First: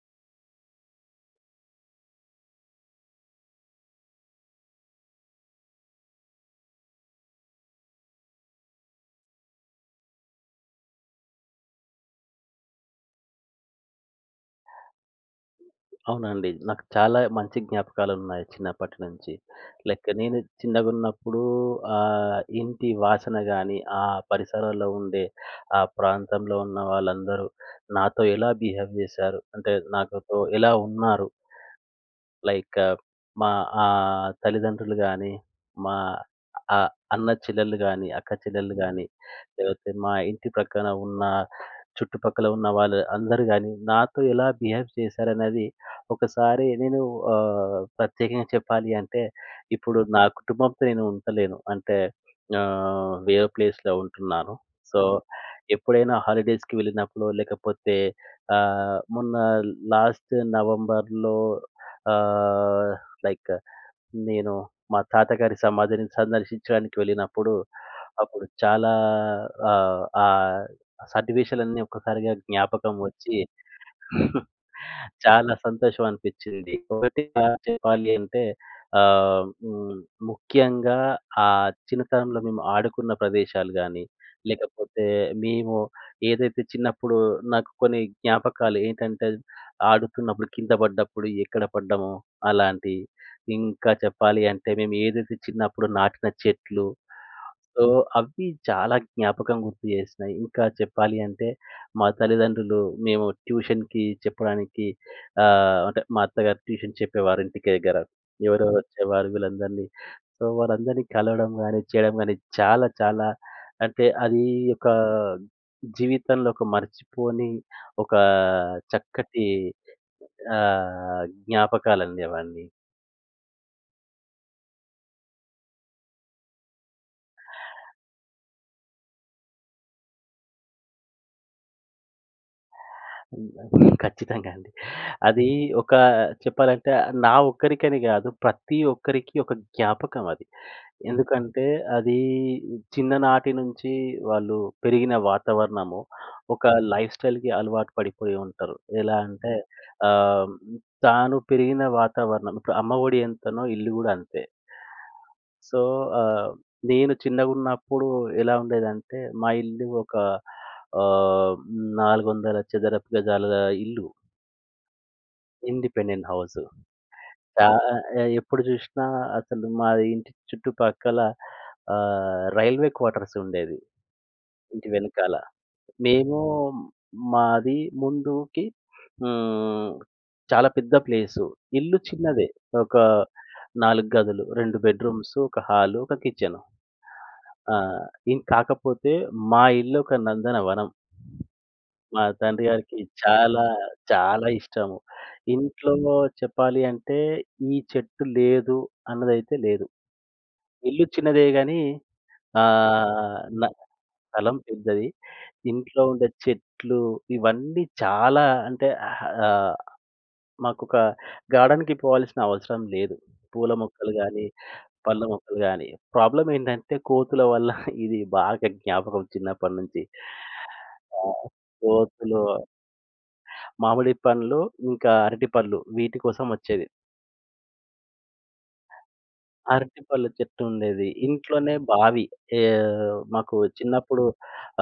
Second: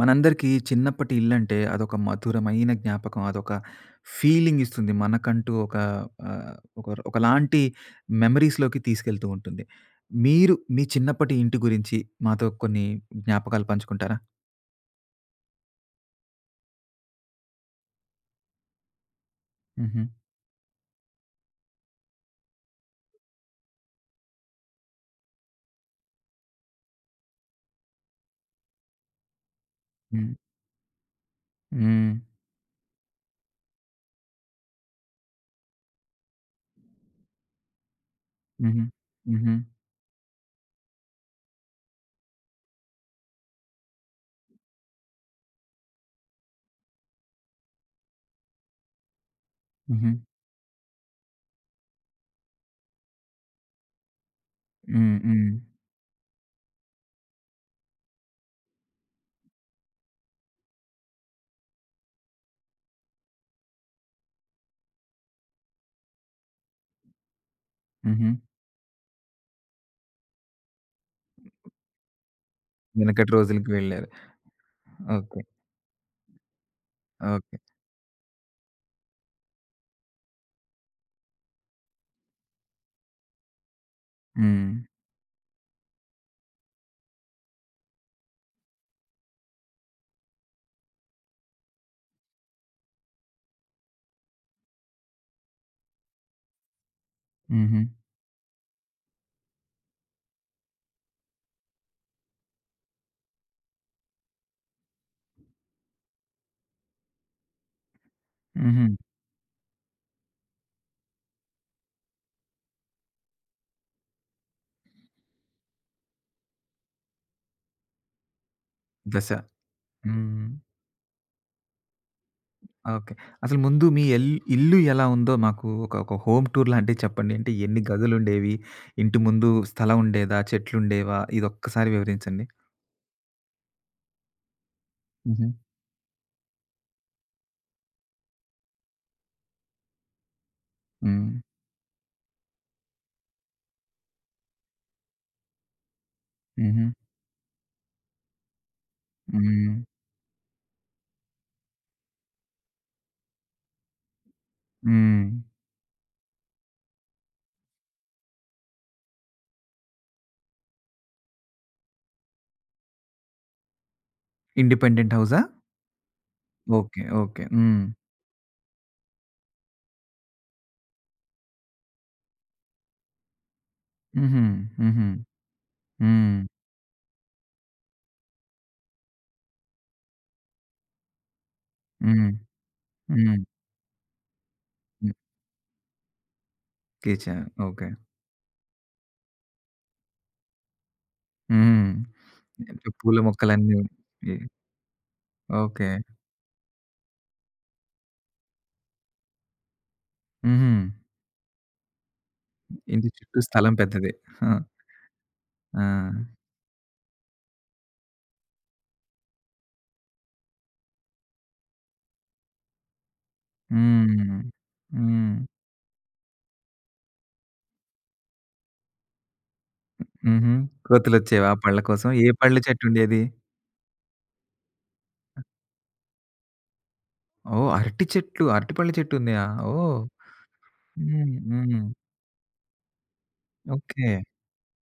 మనందరికీ చిన్నప్పటి ఇల్లంటే అదొక మధురమైన జ్ఞాపకం. అదొక ఫీలింగ్ ఇస్తుంది. మనకంటూ ఒక ఆహ్, ఒక ఒకలాంటి మెమరీస్‌లోకి తీసుకెళ్తూ ఉంటుంది. మీరు మీ చిన్నప్పటి ఇంటి గురించి మాతో కొన్ని జ్ఞాపకాలు పంచుకుంటారా? అవునండి. నాకు చాలా మంచి జ్ఞాపకాలున్నాయి చిన్నప్పటి నుంచి. హుహు. లైక్ నేను చిన్నగున్నప్పుడు ఇంటి వాసన గాని, ఆ పరిసరాల్లో ఉండే ఆ ప్రాంతంలో ఉన్న వాళ్ళందరూ నాతో ఎలా బిహేవ్ జేశారు, అంటే హ్మ్. నాకుతో ఎలా ఉన్నారు, హ్మ్. లైక్ మా తల్లిదండ్రులు గాని, మా అన్న చెల్లెళ్ళు గాని, అక్క చెల్లెళ్ళు హుహు. గాని, హుహు. లేకపోతే మా ఇంటి ప్రక్కన ఉన్న చుట్టుపక్కల ఉన్న వాళ్ళు అందరూ గాని, నాతో ఎలా బిహేవ్ చేశారనేది ఒకసారి నేను ప్రత్యేకంగా చెప్పాలి అంటే, ఇప్పుడు హుహు. నా కుటుంబంతో నేను ఉండలేను. అంటే వేరే ప్లేస్‌లో ఉంటున్నాను. సో, హ్మ్. హ్మ్. ఎప్పుడైనా హాలిడేస్‌కి వెళ్ళినప్పుడు లేకపోతే మొన్న లాస్ట్ నవంబర్‌లో ఆహ్, లైక్ నేను మా తాతగారి సమాధిని సందర్శించడానికి వెళ్ళినప్పుడు, హుహు. అప్పుడు చాలా ఆ సన్నివేశాలన్నీ ఒక్కసారిగా జ్ఞాపకం వెనకటి వచ్చి రోజులకి వెళ్లారు. ఓకే. చాలా సంతోషం అనిపిచ్చింది. ఒకటి ఓకే. చెప్పాలి అంటే ఆహ్, హ్మ్. ముఖ్యంగా ఆ చిన్నతనంలో మేము ఆడుకున్న ప్రదేశాలు గాని, హ్మ్. లేకపోతే మేము ఏదైతే చిన్నప్పుడు నాకు కొన్ని జ్ఞాపకాలు ఏంటంటే, ఆడుతున్నప్పుడు కింద పడ్డప్పుడు ఎక్కడ పడ్డామో అలాంటియి. ఇంకా చెప్పాలి అంటే మేము ఏదైతే చిన్నప్పుడు నాటిన చెట్లు. హుహు. సో, అవి చాలా జ్ఞాపకం గుర్తు చేసినాయి. ఇంకా చెప్పాలి అంటే మా తల్లిదండ్రులు మేము ట్యూషన్‌కి చెప్పడానికి అంటే మా అత్తగారు ట్యూషన్ చెప్పేవారు ఇంటికి దగ్గర. ఎవరెవరు హుహు. వచ్చేవారు వీళ్ళందరినీ. సో, వారందరినీ కలవడం గాని, చేయడం గాని చాలా చాలా అంటే అది ఒక జీవితంలో ఒక మర్చిపోని ఒక దశ. చక్కటి హ్మ్. జ్ఞాపకాలండి అవన్నీ. ఓకే. అసలు ముందు మీ ఇల్లు ఎలా ఉందో మాకు ఒక ఒక హోమ్ టూర్ లాంటిది చెప్పండి. అంటే ఎన్ని గదులుండేవి? ఇంటి ముందు స్థలం ఉండేదా? చెట్లుండేవా? ఇదొక్కసారి వివరించండి. ఖచ్చితంగా అండి. అది హుహు. ఒక చెప్పాలంటే నా ఒక్కరికని గాదు. ప్రతి ఒక్కరికి ఒక జ్ఞాపకం అది. హ్మ్. ఎందుకంటే అది చిన్ననాటి నుంచి వాళ్ళు పెరిగిన వాతావరణము ఒక హుహు. లైఫ్ స్టైల్‌కి అలవాటు పడిపోయి ఉంటారు. ఎలా అంటే హ్మ్. ఆహ్, తాను పెరిగిన వాతావరణం ఇప్పుడు అమ్మ ఒడి ఎంతనో ఇల్లు గూడా అంతే. హ్మ్. సో, ఆహ్, నేను చిన్నగున్నప్పుడు ఎలా ఉండేదంటే మా ఇల్లు ఒక ఆహ్, 400 చదరపు గజాల ఇల్లు. ఇండిపెండెంట్ హౌసా? Independent house. ఓకే. ఓకే. చా హ్మ్. ఎప్పుడు జూషినా అసలు మాది ఇంటి చుట్టుపక్కల రైల్వే క్వార్టర్స్ ఉండేది. హుహు. ఇంటి హుహు. వెనకాల. హ్మ్. మేము మాది ముందుకి హ్మ్. చాలా పెద్ద ప్లేసు. ఇల్లు హ్మ్. చిన్నదే. ఒక హ్మ్. 4 గదులు. 2 హ్మ్. బెడ్‌రూమ్స్, ఒక హాలు, ఒక కిచెను. కిచెన్. ఆ! ఓకే. ఇం కాకపోతే మా ఇల్లు ఒక నందనవనం. హ్మ్. మా తండ్రి అంటే గారికి పూల చాలా, మొక్కలన్నీ. ఎ చాలా ఇష్టము. ఓకే. ఇంట్లో చెప్పాలి అంటే ఈ చెట్టు లేదు అన్నదైతే లేదు. హుహు. ఇల్లు చిన్నదే గానీ ఇంటి చుట్టూ ఆహ్, న స్థలం పెద్దది. ఆ! స్థలం పెద్దది. ఆ! ఇంట్లో ఉండే చెట్లు ఇవన్నీ చాలా అంటే ఆహ్, మాకొక గార్డెన్‌కి పోవాల్సిన అవసరం లేదు. పూల మొక్కలు హ్మ్. గానీ, పళ్ళ హ్మ్. మొక్కలు గానీ. ప్రాబ్లమ్ ఏంటంటే కోతుల వల్ల ఇది బాగా జ్ఞాపకం చిన్నప్పటి నుంచి. హుహు. ఆ! కోతులొచ్చేవా పళ్ళ కోసం? ఏ కోతులు పళ్ళ చెట్టుండేది? మామిడి పండ్లు, ఇంకా అరటి పళ్ళు వీటి కోసం వచ్చేది. ఓహ్! అరటి చెట్లు, అరటి పళ్ళ చెట్టు ఉందా? ఓహ్! అరటి పళ్ళు చెట్టు ఉండేది. హ్మ్. ఇంట్లోనే హ్మ్. బావి మాకు ఓకే. చిన్నప్పుడు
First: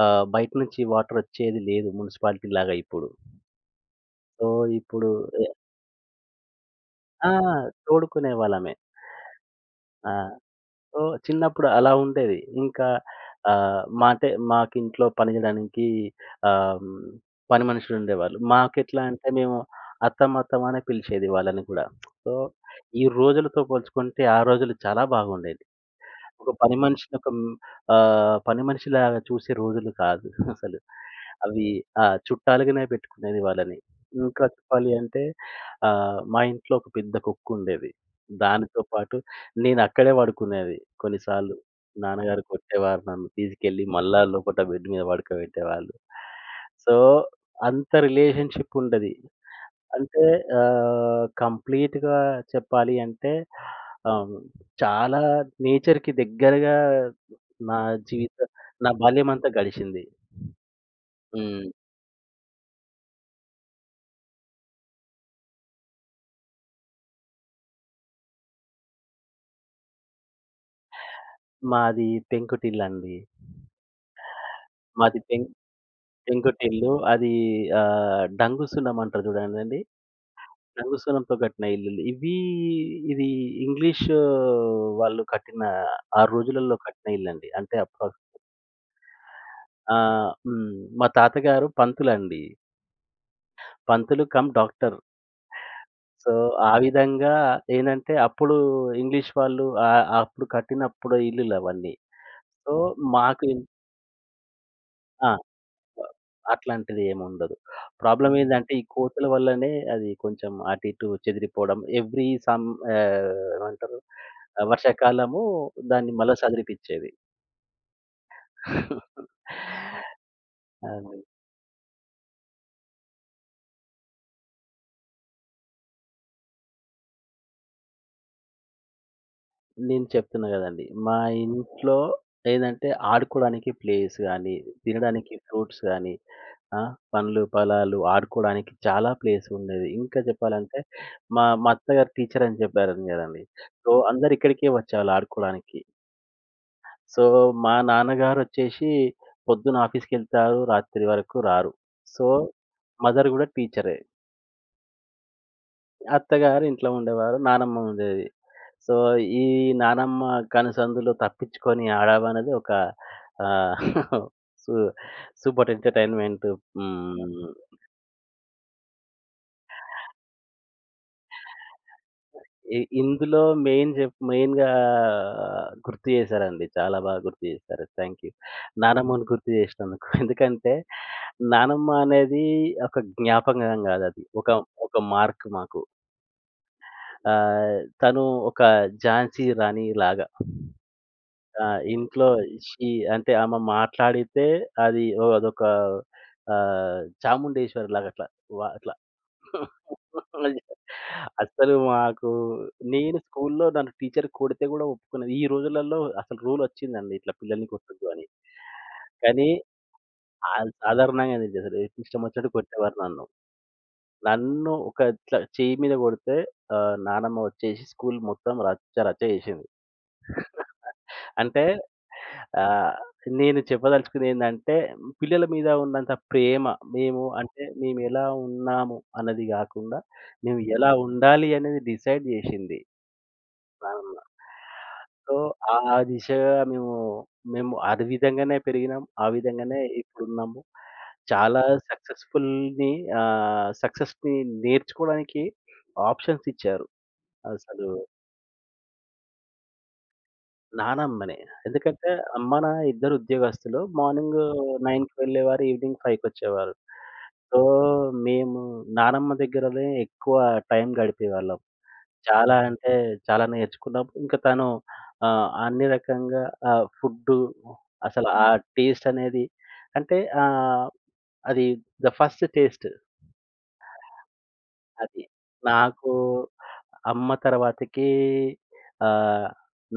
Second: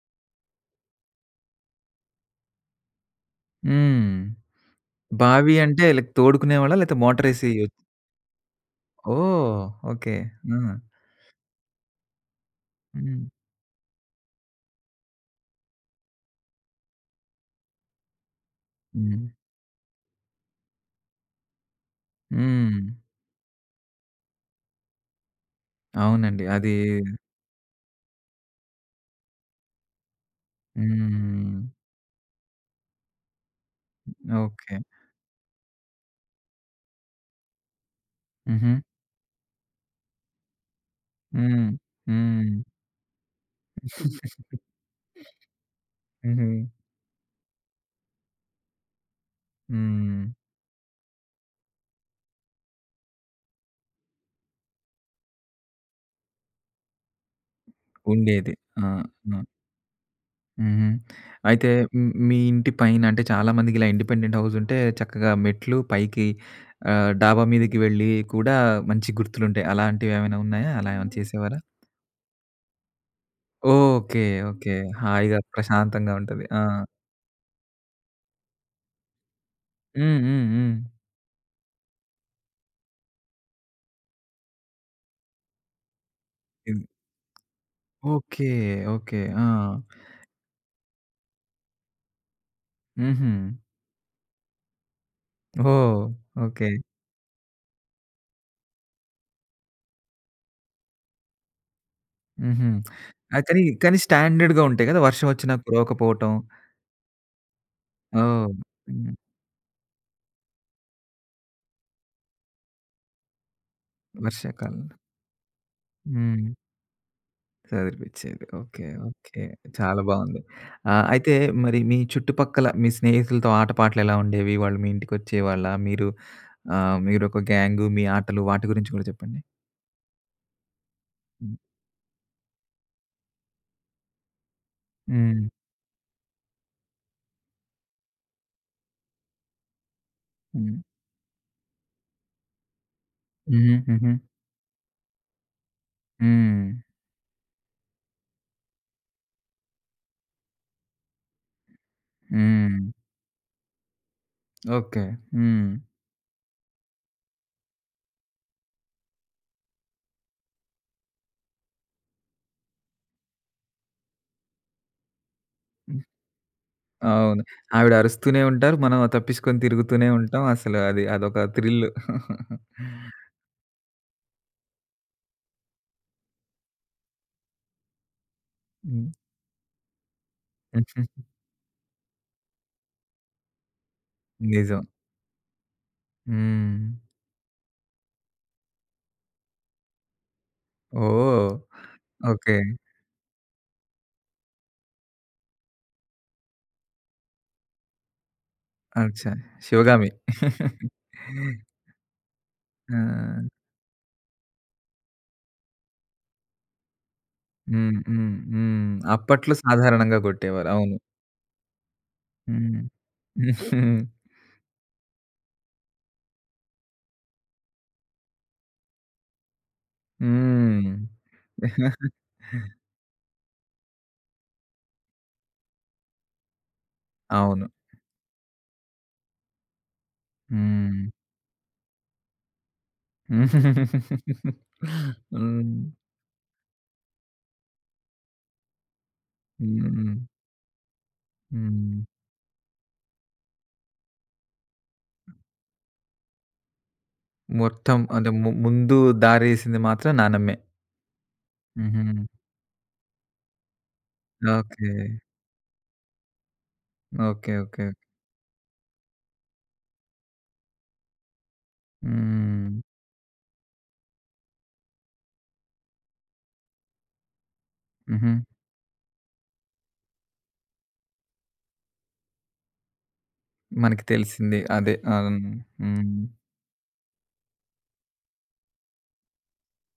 బయట నుంచి వాటర్ వచ్చేది లేదు మున్సిపాలిటీ లాగా ఇప్పుడు. హ్మ్. సో, ఇప్పుడు ఎ బావి అంటే లైక్ తోడుకునేవాళ్ళా? లేతే ఆ! మోటారేసి తోడుకునేవాళ్ళమే. ఓహ్! ఆ! ఓకే. ఆ! ఓహ్! చిన్నప్పుడు అలా ఉండేది. ఇంకా హ్మ్. మా అంటే మాకింట్లో పని జేయడానికి ఆహ్, హ్మ్, పని మనుషులుండేవాళ్ళు. మాకెట్లా హ్మ్. అంటే మేము అత్తమ్మ, అత్తమ్మ అనే పిలిచేది వాళ్ళని కూడా. సో, హ్మ్. ఈ రోజులతో పోల్చుకుంటే ఆ రోజులు చాలా బాగుండేవి. అవునండి. ఒక అది పని మనిషిని పని మనిషిలాగా చూసే రోజులు కాదు అసలు. హ్మ్. అవి ఆ! చుట్టాలుగానే పెట్టుకునేది వాళ్ళని. ఇంకా ఓకే. చెప్పాలి అంటే మా ఇంట్లో ఒక పెద్ద కుక్కుండేది. హుహు. దానితో పాటు నేనక్కడే పడుకునేది కొన్నిసార్లు. హ్మ్. నాన్నగారు హ్మ్. కొట్టేవారు నన్ను తీసుకెళ్ళి మళ్ళా లోపట బెడ్ మీద పడుకోబెట్టేవాళ్ళు. హుహు. సో, అంత రిలేషన్‌షిప్ ఉండేది. అంటే హ్మ్. కంప్లీట్‌గా చెప్పాలి అంటే ఆహ్, చాలా నేచర్‌కి దగ్గరగా నా జీవిత ఉండేది. ఆ! నా ఆ! బాల్యమంతా గడిచింది. హుహు. హ్మ్. అయితే మీ ఇంటి పైన అంటే చాలామందికి ఇలా ఇండిపెండెంట్ హౌస్ ఉంటే చక్కగా మెట్లు పైకి డాబా మీదకి వెళ్ళి కూడా మంచి గుర్తులుంటాయి. అలాంటివేమైనా ఉన్నాయా? అలా ఏమైనా చేసేవారా? మాది పెంకుటిల్లండి. ఓకే. ఓకే. మాది హాయిగా పెం ప్రశాంతంగా ఉంటది. ఆ! పెంకుటిల్లు. అది డంగు సున్నం అంటారు చూడండండి. హ్మ్. హ్మ్. హ్మ్. డంగు సున్నంతో కట్టిన ఇల్లులు. ఇవి ఇది ఇంగ్లీష్ వాళ్ళు కట్టిన ఆ రోజులలో ఇది కట్టిన ఇల్లండి. అంటే అప్రాక్స్ ఓకే. ఓకే. ఆ! ఆ! హ్మ్. మా తాతగారు పంతులండి. హుహు. పంతులు కమ్ డాక్టర్. ఓహ్! So, okay. ఆ విధంగా ఏందంటే, అప్పుడు ఇంగ్లీష్ వాళ్ళు అప్పుడు కట్టినప్పుడు ఇల్లులవన్నీ. హుహు. సో, ఆ! మాకు కానీ, ఇన్ కానీ స్టాండర్డ్‌గా ఉంటాయి కదా! వర్షం ఆ! వచ్చినా కురవకపోవటం. అట్లాంటిది ఏముండదు. ప్రాబ్లమ్ ఓహ్! ఏందంటే, ఈ హ్మ్. కోతల వల్లనే అది కొంచెం అటు ఇటు చెదిరిపోవడం. ఆహ్, ఏమంటారు? వర్షాకాలంలో. వర్షాకాలము దాన్ని మళ్ళా హ్మ్. సదిరిపిచ్చేది. చదివిపిచ్చేది. ఓకే. ఓకే. చాలా బావుంది. అది. అయితే మరి మీ చుట్టుపక్కల మీ స్నేహితులతో ఆటపాటలెలా ఉండేవి? వాళ్ళు మీ ఇంటికొచ్చేవాళ్ళా? మీరొక గ్యాంగు, మీ ఆటలు వాటి గురించి గూడా చెప్పండి? నేను చెప్తున్నా గదండీ. మా హ్మ్. ఇంట్లో ఏదంటే ఆడుకోడానికి ప్లేస్ గానీ, తినడానికి హ్మ్. ఫ్రూట్స్ గానీ, ఆ! పండ్లు, ఫలాలు ఆడుకోడానికి చాలా ప్లేస్ ఉండేది. ఇంకా హ్మ్. చెప్పాలంటే మా మా అత్తగారు టీచర్ అని చెప్పారని గదండీ. హుహు. సో, హుహు. అందరూ ఇక్కడికే వచ్చేవాళ్ళు ఆడుకోడానికి. హ్మ్. సో, మా నాన్నగారొచ్చేసి పొద్దున ఆఫీస్‌కెళ్తారు. రాత్రి వరకు రారు. సో, హ్మ్. మదర్ గూడా టీచరే. ఓకే. హ్మ్. అత్తగారు ఇంట్లో ఉండేవారు. నానమ్మ ఉండేది. సో, ఈ నానమ్మ కనుసందులో తప్పించుకొని ఆడడం అనేది ఒక ఆహ్, సు సూపర్ ఎంటర్‌టైన్‌మెంట్. అవును. హ్మ్. ఆవిడ అరుస్తూనే ఉంటారు. మనం తప్పిచ్చుకొని తిరుగుతూనే ఉంటాం. అసలు అదొక థ్రిల్. ఇ ఇందులో మెయిన్‌గా గుర్తు చేశారండి. చాలా బాగా గుర్తు చేశారు. Thank you. హ్మ్. నానమ్మను గుర్తు చేసినందుకు. ఎందుకంటే నానమ్మ అనేది ఒక జ్ఞాపకం కాదది. ఒక నిజం. ఒక మార్క్ మాకు. హ్మ్. తను ఒక ఝాన్సీ రాణిలాగా. ఓహ్! ఆ! ఇంట్లో ఓకే. షీ అంటే ఆమె మాట్లాడితే అది ఓ అదొక చాముండేశ్వరిలాగా అట్లా అట్లా. అచ్చా! 'శివగామి'. అస్సలు మాకు ఆ! నేను స్కూల్లో నన్ను టీచర్ కొడితే గూడా ఒప్పుకునేది. ఈ రోజులలో అసలు రూలొచ్చిందండి ఇట్లా పిల్లల్ని హ్మ్. కొట్టొద్దు అని. హ్మ్. హ్మ్. కానీ అప్పట్లో సాధారణంగా కొట్టేవారు. ఆళ్ళు అవును. సాధారణంగా అసలు ఇష్టమొచ్చినట్టు హ్మ్. కొట్టేవారు నన్ను. నన్ను ఒక ఇట్లా చెయ్యి మీద కొడితే నానమ్మ వచ్చేసి స్కూల్ మొత్తం రచ్చ రచ్చ చేసింది. హ్మ్. అంటే ఆహ్, నేను చెప్పదలుచుకుందేందంటే, పిల్లల మీద ఉన్నంత ప్రేమ మేము అంటే అవును. మేమెలా ఉన్నాము అన్నది గాకుండా, మేము ఎలా హ్మ్. ఉండాలి అనేది డిసైడ్ జేషింది మా అమ్మ. సో, హ్మ్. ఆ దిశగా మేము అది విధంగానే పెరిగినాం. ఆ విధంగానే హ్మ్. ఇప్పుడున్నాము. చాలా హ్మ్. సక్సెస్‌ఫుల్‌ని సక్సెస్‌ని నేర్చుకోవడానికి ఆప్షన్స్ ఇచ్చారు అసలు మొత్తం అంటే ముందు దారేసింది మాత్రం నానమ్మే. నానమ్మనే. ఎందుకంటే హుహు. అమ్మ, నాన్న ఇద్దరు ఉద్యోగస్తులు. Morning okay. 9కి వెళ్ళేవారు. ఈవినింగ్ 5కి వచ్చేవారు. ఓకే. So, okay. మేము నానమ్మ దగ్గరనే ఎక్కువ టైం గడిపేవాళ్ళం. చాలా హ్మ్. అంటే చాలా నేర్చుకున్నాం. ఇంకా తను అన్ని రకంగా ఫుడ్డు అసలు హుహు. ఆ టేస్ట్ అనేది అంటే ఆహ్, అది ద ఫస్ట్ టేస్ట్ మనకి తెలిసింది. అదే. అది. అవును. నాకు హ్మ్. అమ్మ తర్వాతకి ఆహ్,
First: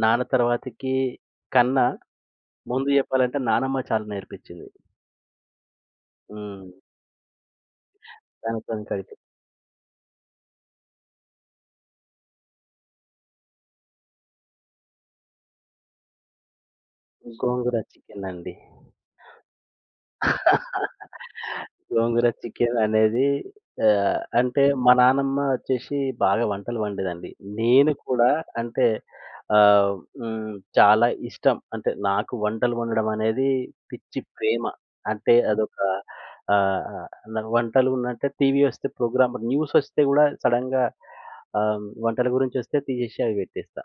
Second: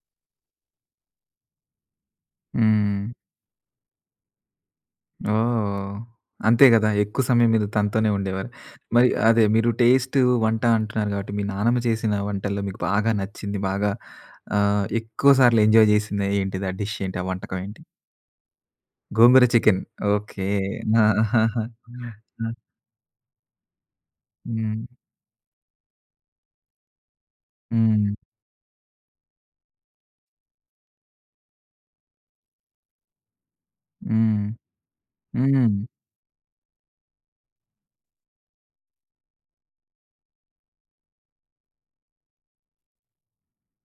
నాన్న తర్వాతకి కన్నా ముందు హ్మ్. చెప్పాలంటే నానమ్మ చాలా నేర్పించింది. ఓహ్! అంతే హ్మ్. గదా! ఎక్కువ సమయం మీరు తనతోనే ఉండేవారు. దానితోని మరి కలిపి అదే మీరు టేస్ట్ వంట అంటున్నారు గాబట్టి, మీ నానమ్మ చేసిన వంటల్లో మీకు బాగా నచ్చింది, బాగా ఎక్కువ సార్లు ఎంజాయ్ చేసింది ఏంటిది? ఆ డిష్ ఏంటి? ఆ వంటకం గోంగూర ఏంటి? చికెన్ అండి. గోంగూర చికెన్. ఓకే. ఆ! గోంగూర ఆ! చికెన్ అనేది అంటే హ్మ్. మా నానమ్మ వచ్చేసి బాగా వంటలు వండేదండి. నేను హ్మ్. కూడా అంటే ఆహ్, హ్మ్. చాలా ఇష్టం. అంటే నాకు వంటలు వండడం అనేది పిచ్చి హ్మ్. ప్రేమ. అంటే హ్మ్. అదొక ఆహ్, నాకు వంటలు అంటే టీవీ వస్తే ప్రోగ్రామ్ న్యూస్ వస్తే కూడా సడెన్‌గా వంటల గురించి వస్తే తీసేసి అవి పెట్టేస్తా.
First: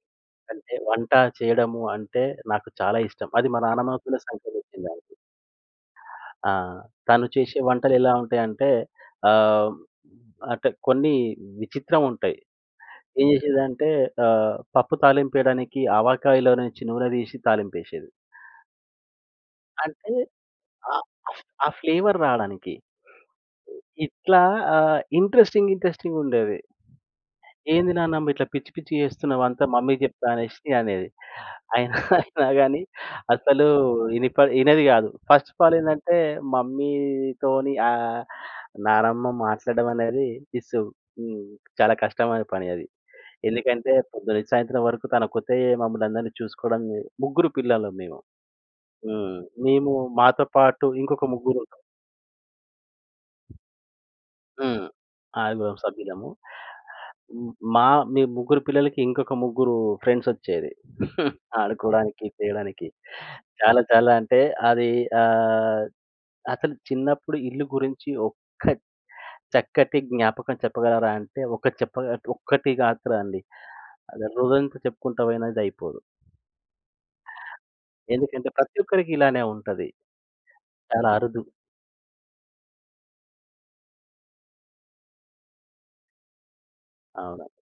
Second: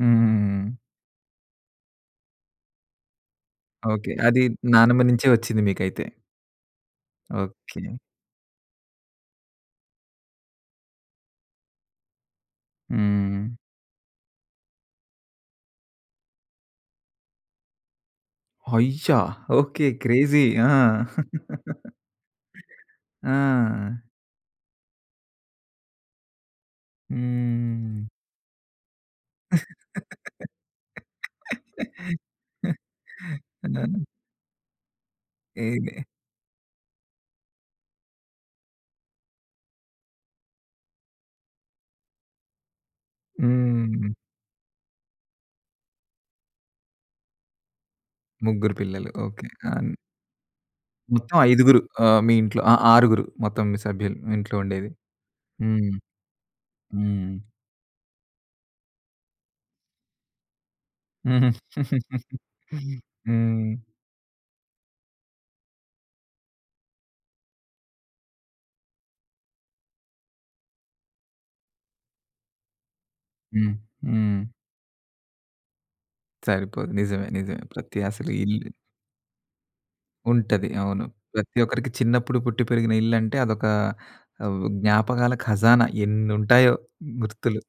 హ్మ్. అంటే వంట చేయడము అంటే నాకు చాలా ఇష్టం. అది మా నానమ్మ ఓకే. కూడా అది నానమ్మ సంక్రమించిందండి. నుంచే వచ్చింది మీకైతే. ఆ! తను చేసే ఓకే. వంటలెలా ఉంటాయంటే ఆహ్, అంటే కొన్ని విచిత్రముంటాయి. ఏం హ్మ్. చేసేదంటే పప్పు తాలింపేయడానికి ఆవాకాయలో నుంచి నూనె తీసి తాలింపేసేది. అయ్యా! ఓకే. అంటే క్రేజీ. ఆ! ఆ ఆ ఫ్లేవర్ రాడానికి. ఆ! ఇట్లా ఇంట్రెస్టింగుండేది. హ్మ్. ఏంది నాన్నమ్మ ఇట్లా పిచ్చి పిచ్చియి చేస్తున్నావు అంతా మమ్మీకి చెప్తా అనేసి అనేది. ఆ! అయినా అయినా గాని అసలు ఇది హ్మ్. ఇనేది గాదు. ఫస్ట్ ఆఫ్ ఆల్ ఏందంటే మమ్మీతోని నానమ్మ మాట్లాడడం అనేది ఇస్ హ్మ్. చాలా కష్టమైన పని అది. ఎందుకంటే పొద్దు నుంచి సాయంత్రం వరకు తనొక్కతే మమ్మల్నందరిని చూసుకోవడం ముగ్గురు పిల్లలం మేము. ముగ్గురు పిల్లలు. హ్మ్. ఓకే. ఆ! మేము మాతో పాటు ఇంకొక మొత్తం ముగ్గురు. ఐదుగురు మీ ఇంట్లో ఆ! ఆరుగురు మొత్తం మీ సభ్యులు ఇంట్లో ఉండేది. హ్మ్. ఆరుగురం హ్మ్. సభ్యులము. హ్మ్. హ్మ్. మా మీ ముగ్గురు పిల్లలకి ఇంకొక ముగ్గురు ఫ్రెండ్సొచ్చేది. హ్మ్. ఆడుకోవడానికి, చేయడానికి. హ్మ్. చాలా చాలా అంటే అది ఆహ్, అసలు చిన్నప్పుడు ఇల్లు గురించి ఒక్క చక్కటి జ్ఞాపకం చెప్పగలరా అంటే ఒక చెప్ప ఒక్కటి కాదురా అండి. హ్మ్. అది హ్మ్. రోజంతా చెప్పుకుంటా పోయినది అయిపోదు. సరిపోదు. నిజమే. నిజమే. ప్రతి అసలు ఎందుకంటే ఇల్లు ప్రతి ఒక్కరికి ఇలానే ఉంటది. ఉంటది. అవును. చాలా అరుదు. ప్రతి ఒక్కరికి చిన్నప్పుడు పుట్టి పెరిగిన ఇల్లంటే అదొక జ్ఞాపకాల ఖజానా ఎన్నుంటాయో అవును. గుర్తులు.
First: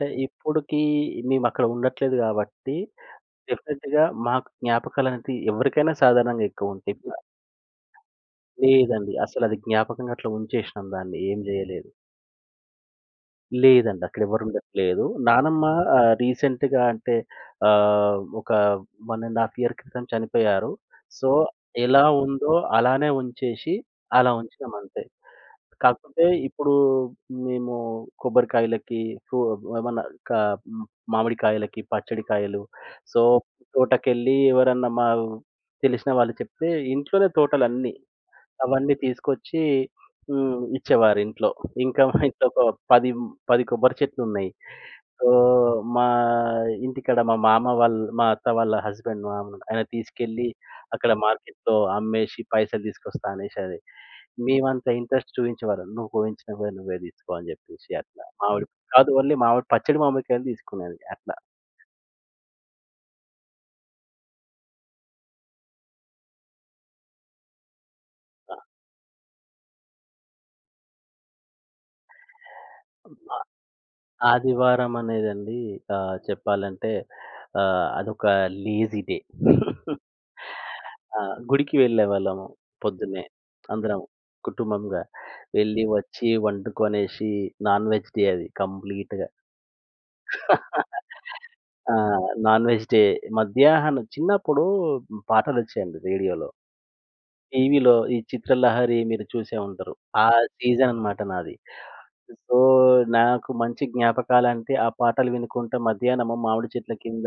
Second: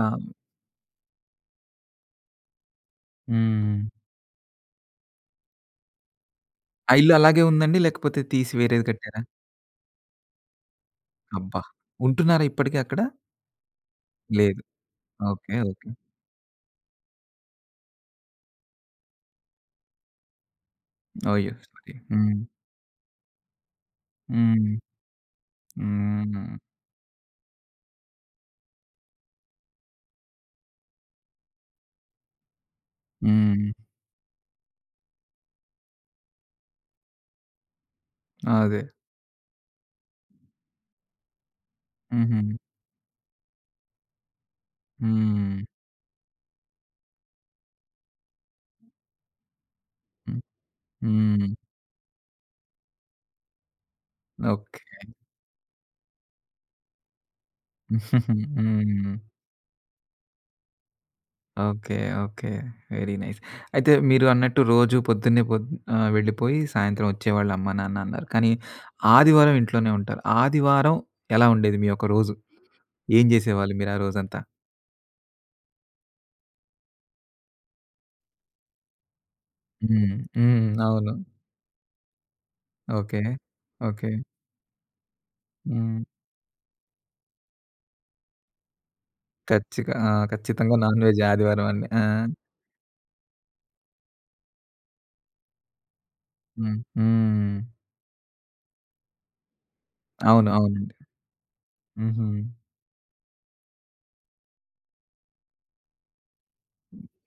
ఆ! ఇప్పుడుకి మేమక్కడ ఉండట్లేదు కాబట్టి హ్మ్. డెఫినెట్‌గా మాకు జ్ఞాపకాలనేది ఎవరికైనా సాధారణంగా ఆ ఎక్కువుంటాయి. ఇల్లు హ్మ్. అలాగే ఉందండి? లేకపోతే తీసి వేరేది లేదండి. కట్టారా? అసలది జ్ఞాపకంగా అట్లా ఉంచేసినాం దాన్ని. ఏం అబ్బా! జేయలేదు. ఉంటున్నారా ఇప్పటికి అక్కడ? లేదండి. అక్కడెవ్వరు లేదు. ఉండట్లేదు. ఓకే. నానమ్మ ఓకే. రీసెంట్‌గా అంటే ఒక 1 ½ ఇయర్ క్రితం చనిపోయారు. సో, అయ్యో! సారీ. ఎలా హ్మ్. ఉందో అలానే ఉంచేసి అలా హ్మ్. ఉంచినామంతే. కాకపోతే హ్మ్. ఇప్పుడు మేము కొబ్బరికాయలకి, కు ఏమన్నా కా హ్మ్, మామిడికాయలకి, పచ్చడికాయలు సో, హ్మ్. తోటకెళ్ళి ఎవరన్నా మా తెలిసిన వాళ్ళు చెప్తే ఇంట్లోనే తోటలన్నీ. అదే. అవన్నీ తీసుకొచ్చి హ్మ్. ఇచ్చేవారు ఇంట్లో. ఇంకా మా హుహు. ఇంట్లో ఒక 10, 10 కొబ్బరి చెట్లున్నాయి. సో, హ్మ్. మా ఇంటికాడ మా మామ వాళ్ళు మా అత్త వాళ్ళ హస్బెండ్ మామ ఆయన హ్మ్. తీసుకెళ్ళి అక్కడ హ్మ్. మార్కెట్‌లో అమ్మేసి పైసలు తీసుకొస్తా అనేశారు. ఓకే. మేమంత ఇంట్రెస్ట్ చూయించేవాళ్ళం. "నువ్వు కోయించినవే నువ్వే తీసుకో" అని జెప్పేసి అట్లా. మామిడి కాదు హ్మ్. ఓన్లీ మామిడి పచ్చడి మామిడికాయలు తీసుకునేది అట్లా. ఓకే. ఓకే. Very nice. అయితే మీరు అన్నట్టు రోజు పొద్దున్నే వెళ్ళిపోయి సాయంత్రం వచ్చేవాళ్ళు అమ్మా, నాన్న అన్నారు. కానీ ఆదివారం ఇంట్లోనే ఉంటారు. ఆదివారం ఎలా ఉండేది మీ యొక్క రోజు? ఏం ఆ! చేసేవాళ్ళు మీరు ఆ రోజంతా? ఆదివారం అనేదండి చెప్పాలంటే అదొక లేజీ డే. హ్మ్. హ్మ్. అవును. ఆ! గుడికి వెళ్ళేవాళ్ళము ఓకే. పొద్దున్నే అందరం ఓకే. కుటుంబంగా. వెళ్ళి హ్మ్. వచ్చి వండుకొనేసి నాన్‌వెజ్ డే అది కంప్లీట్‌గా. ఆ! ఖచ్చితంగా నాన్ వెజ్ ఆదివారం అండి. ఆ! ఆ! నాన్‌వెజ్ డే మధ్యాహ్నం చిన్నప్పుడు పాటలొచ్చాయండి రేడియోలో. హ్మ్. హ్మ్. టీవీలో ఈ 'చిత్రలహరి' మీరు చూసే ఉంటారు. ఆ అవును. సీజన్ అవునండి. అన్నమాట నాది. హుహు. సో, నాకు మంచి జ్ఞాపకాలంటే ఆ పాటలు వినుకుంటా మధ్యాహ్నము మామిడి చెట్ల కింద,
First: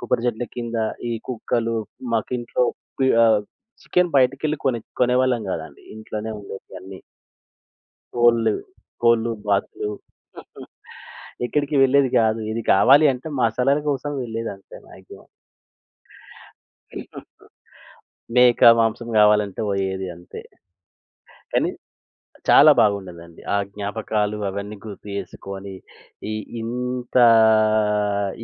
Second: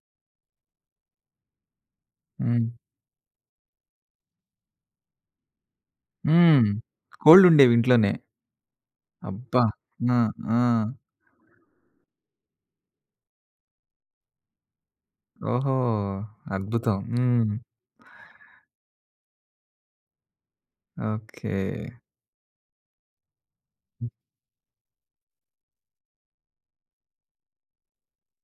కొబ్బరి చెట్ల కింద ఈ కుక్కలు మాకింట్లో హ్మ్. పి ఆహ్, చికెన్ బయటికెళ్ళి కొనేవాళ్ళం కాదండి. ఇంట్లోనే హ్మ్. ఉండేవి అన్నీ. కోళ్ళుండేవి ఇంట్లోనే. కోళ్ళు, కోళ్ళు, అబ్బా! బాతులు ఆ! ఆ! ఎక్కడికి వెళ్ళేది కాదు. ఇది కావాలి అంటే మసాలాల కోసం వెళ్ళేదంతే మాక్సిమం. ఓహో! అద్భుతం. హ్మ్. మేక మాంసం కావాలంటే పోయేది అంతే. ఓకే. కానీ చాలా బాగుండేదండి. ఆ జ్ఞాపకాలు అవన్నీ గుర్తు చేసుకొని, ఈ ఇంత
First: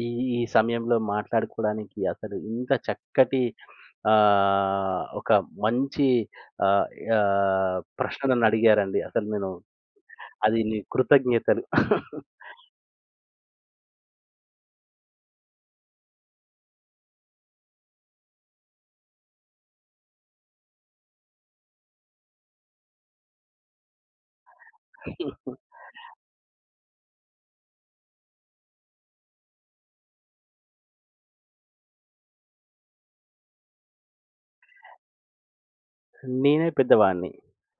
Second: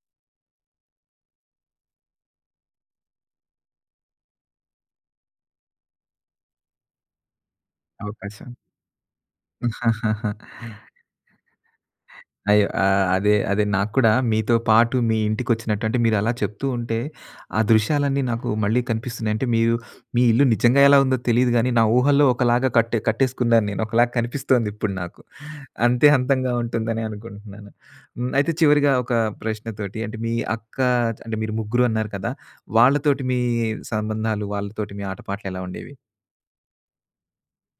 ఈ ఈ సమయంలో మాట్లాడుకోవడానికి అసలు ఇంత చక్కటి ఒక మంచి ఆహ్, ఆహ్, ప్రశ్న అవకాశం. నన్నడిగారండి. అసలు నేను అది నీ కృతజ్ఞతలు. అయ్యో! అదే, అదే నాకు కూడా మీతో పాటు మీ ఇంటికొచ్చినట్టు అంటే మీరలా చెప్తూ ఉంటే, ఆ దృశ్యాలన్నీ నాకు మళ్ళీ కనిపిస్తున్నాయి. అంటే మీరు మీ ఇల్లు నిజంగా ఎలా ఉందో తెలీదు గానీ, నా ఊహల్లో ఒకలాగా కట్టేసుకున్నాను నేను. ఒకలాగా కనిపిస్తోందిప్పుడు నాకు. అంతే అంతంగా ఉంటుందని అనుకుంటున్నాను. హ్మ్. అయితే చివరిగా ఒక ప్రశ్నతోటి అంటే మీ అక్క అంటే మీరు ముగ్గురు అన్నారు కదా! వాళ్ళతోటి మీ సంబంధాలు, వాళ్ళతోటి మీ ఆటపాటలు ఎలా ఉండేవి? నేనే పెద్దవాడిని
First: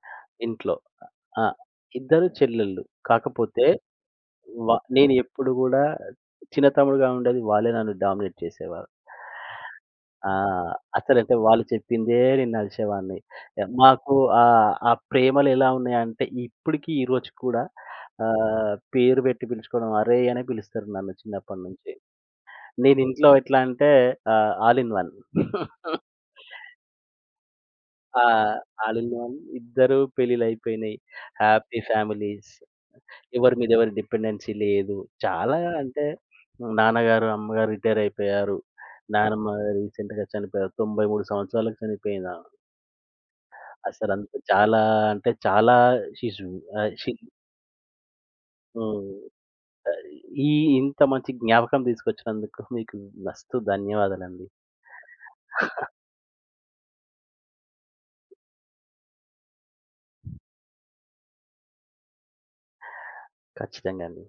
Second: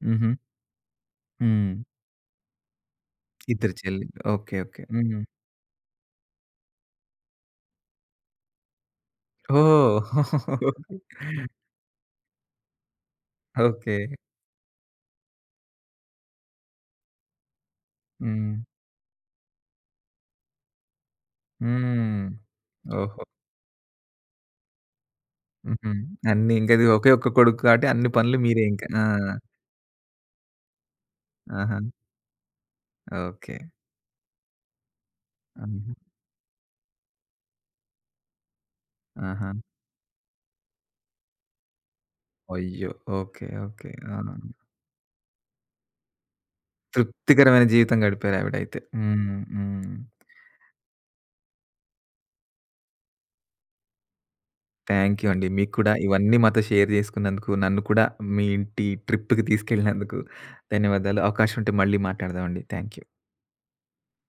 హుహు. ఇంట్లో. ఆ! హ్మ్. ఇద్దరు చెల్లెళ్ళు. కాకపోతే ఇద్దరు చెల్లి ఓకే. వ ఓకే. నేను హ్మ్. ఎప్పుడు గూడా చిన్న తమ్ముడుగా ఉండేది వాళ్ళే నన్ను డామినేట్ చేసేవారు. ఓహ్! ఆ! అసలంటే వాళ్ళు చెప్పిందే నేను నడిచేవాడిని. ఓకే. యాహ్! ఓకే. మాకు ఆ ప్రేమలెలా ఉన్నాయంటే ఇప్పటికి ఈ రోజుకి కూడా హ్మ్. పేరు పెట్టి పిలుచుకోవడం అరేయ్! అనే పిలుస్తారు నన్ను చిన్నప్పటి నుంచి. హ్మ్. నేను ఓహో! ఇంట్లో ఎట్లా అంటే ఆల్ ఇన్ వన్. హుహు. అన్నీ ఇంక అది ఒకే ఒక్క కొడుకు కాబట్టి అన్ని ఆ! పనులు మీరే ఇంక. ఆల్ ఆ! ఇన్ వన్ ఇద్దరు పెళ్ళిళ్ళయిపోయినాయి. ఆహా! Happy families. ఎవరి ఓకే. మీద ఎవరి డిపెండెన్సీ లేదు. చాలా ఆహా! అంటే నాన్నగారు, అమ్మగారు రిటైర్ అయిపోయారు. ఆహా! నానమ్మ రీసెంట్‌గా చనిపోయారు. 93 సంవత్సరాలకు చనిపోయిందామె. అయ్యో! ఓకే. ఓకే. ఆ! అసలంత చాలా అంటే చాలా షీస్ ఆహ్, షీ తృప్తికరమైన జీవితం గడిపారావిడైతే. హ్మ్. హ్మ్. హ్మ్. ఈ ఇంత మంచి జ్ఞాపకం తీసుకొచ్చినందుకు మీకు మస్తు ధన్యవాదాలండి. థాంక్ యూ అండి. మీకు కూడా ఇవన్నీ మాతో షేర్ చేసుకున్నందుకు, నన్ను కూడా మీ ఇంటి ట్రిప్‌కి తీసుకెళ్ళినందుకు ధన్యవాదాలు. అవకాశం ఉంటే మళ్ళీ మాట్లాడదామండి. Thank you. ఖచ్చితంగా అండి.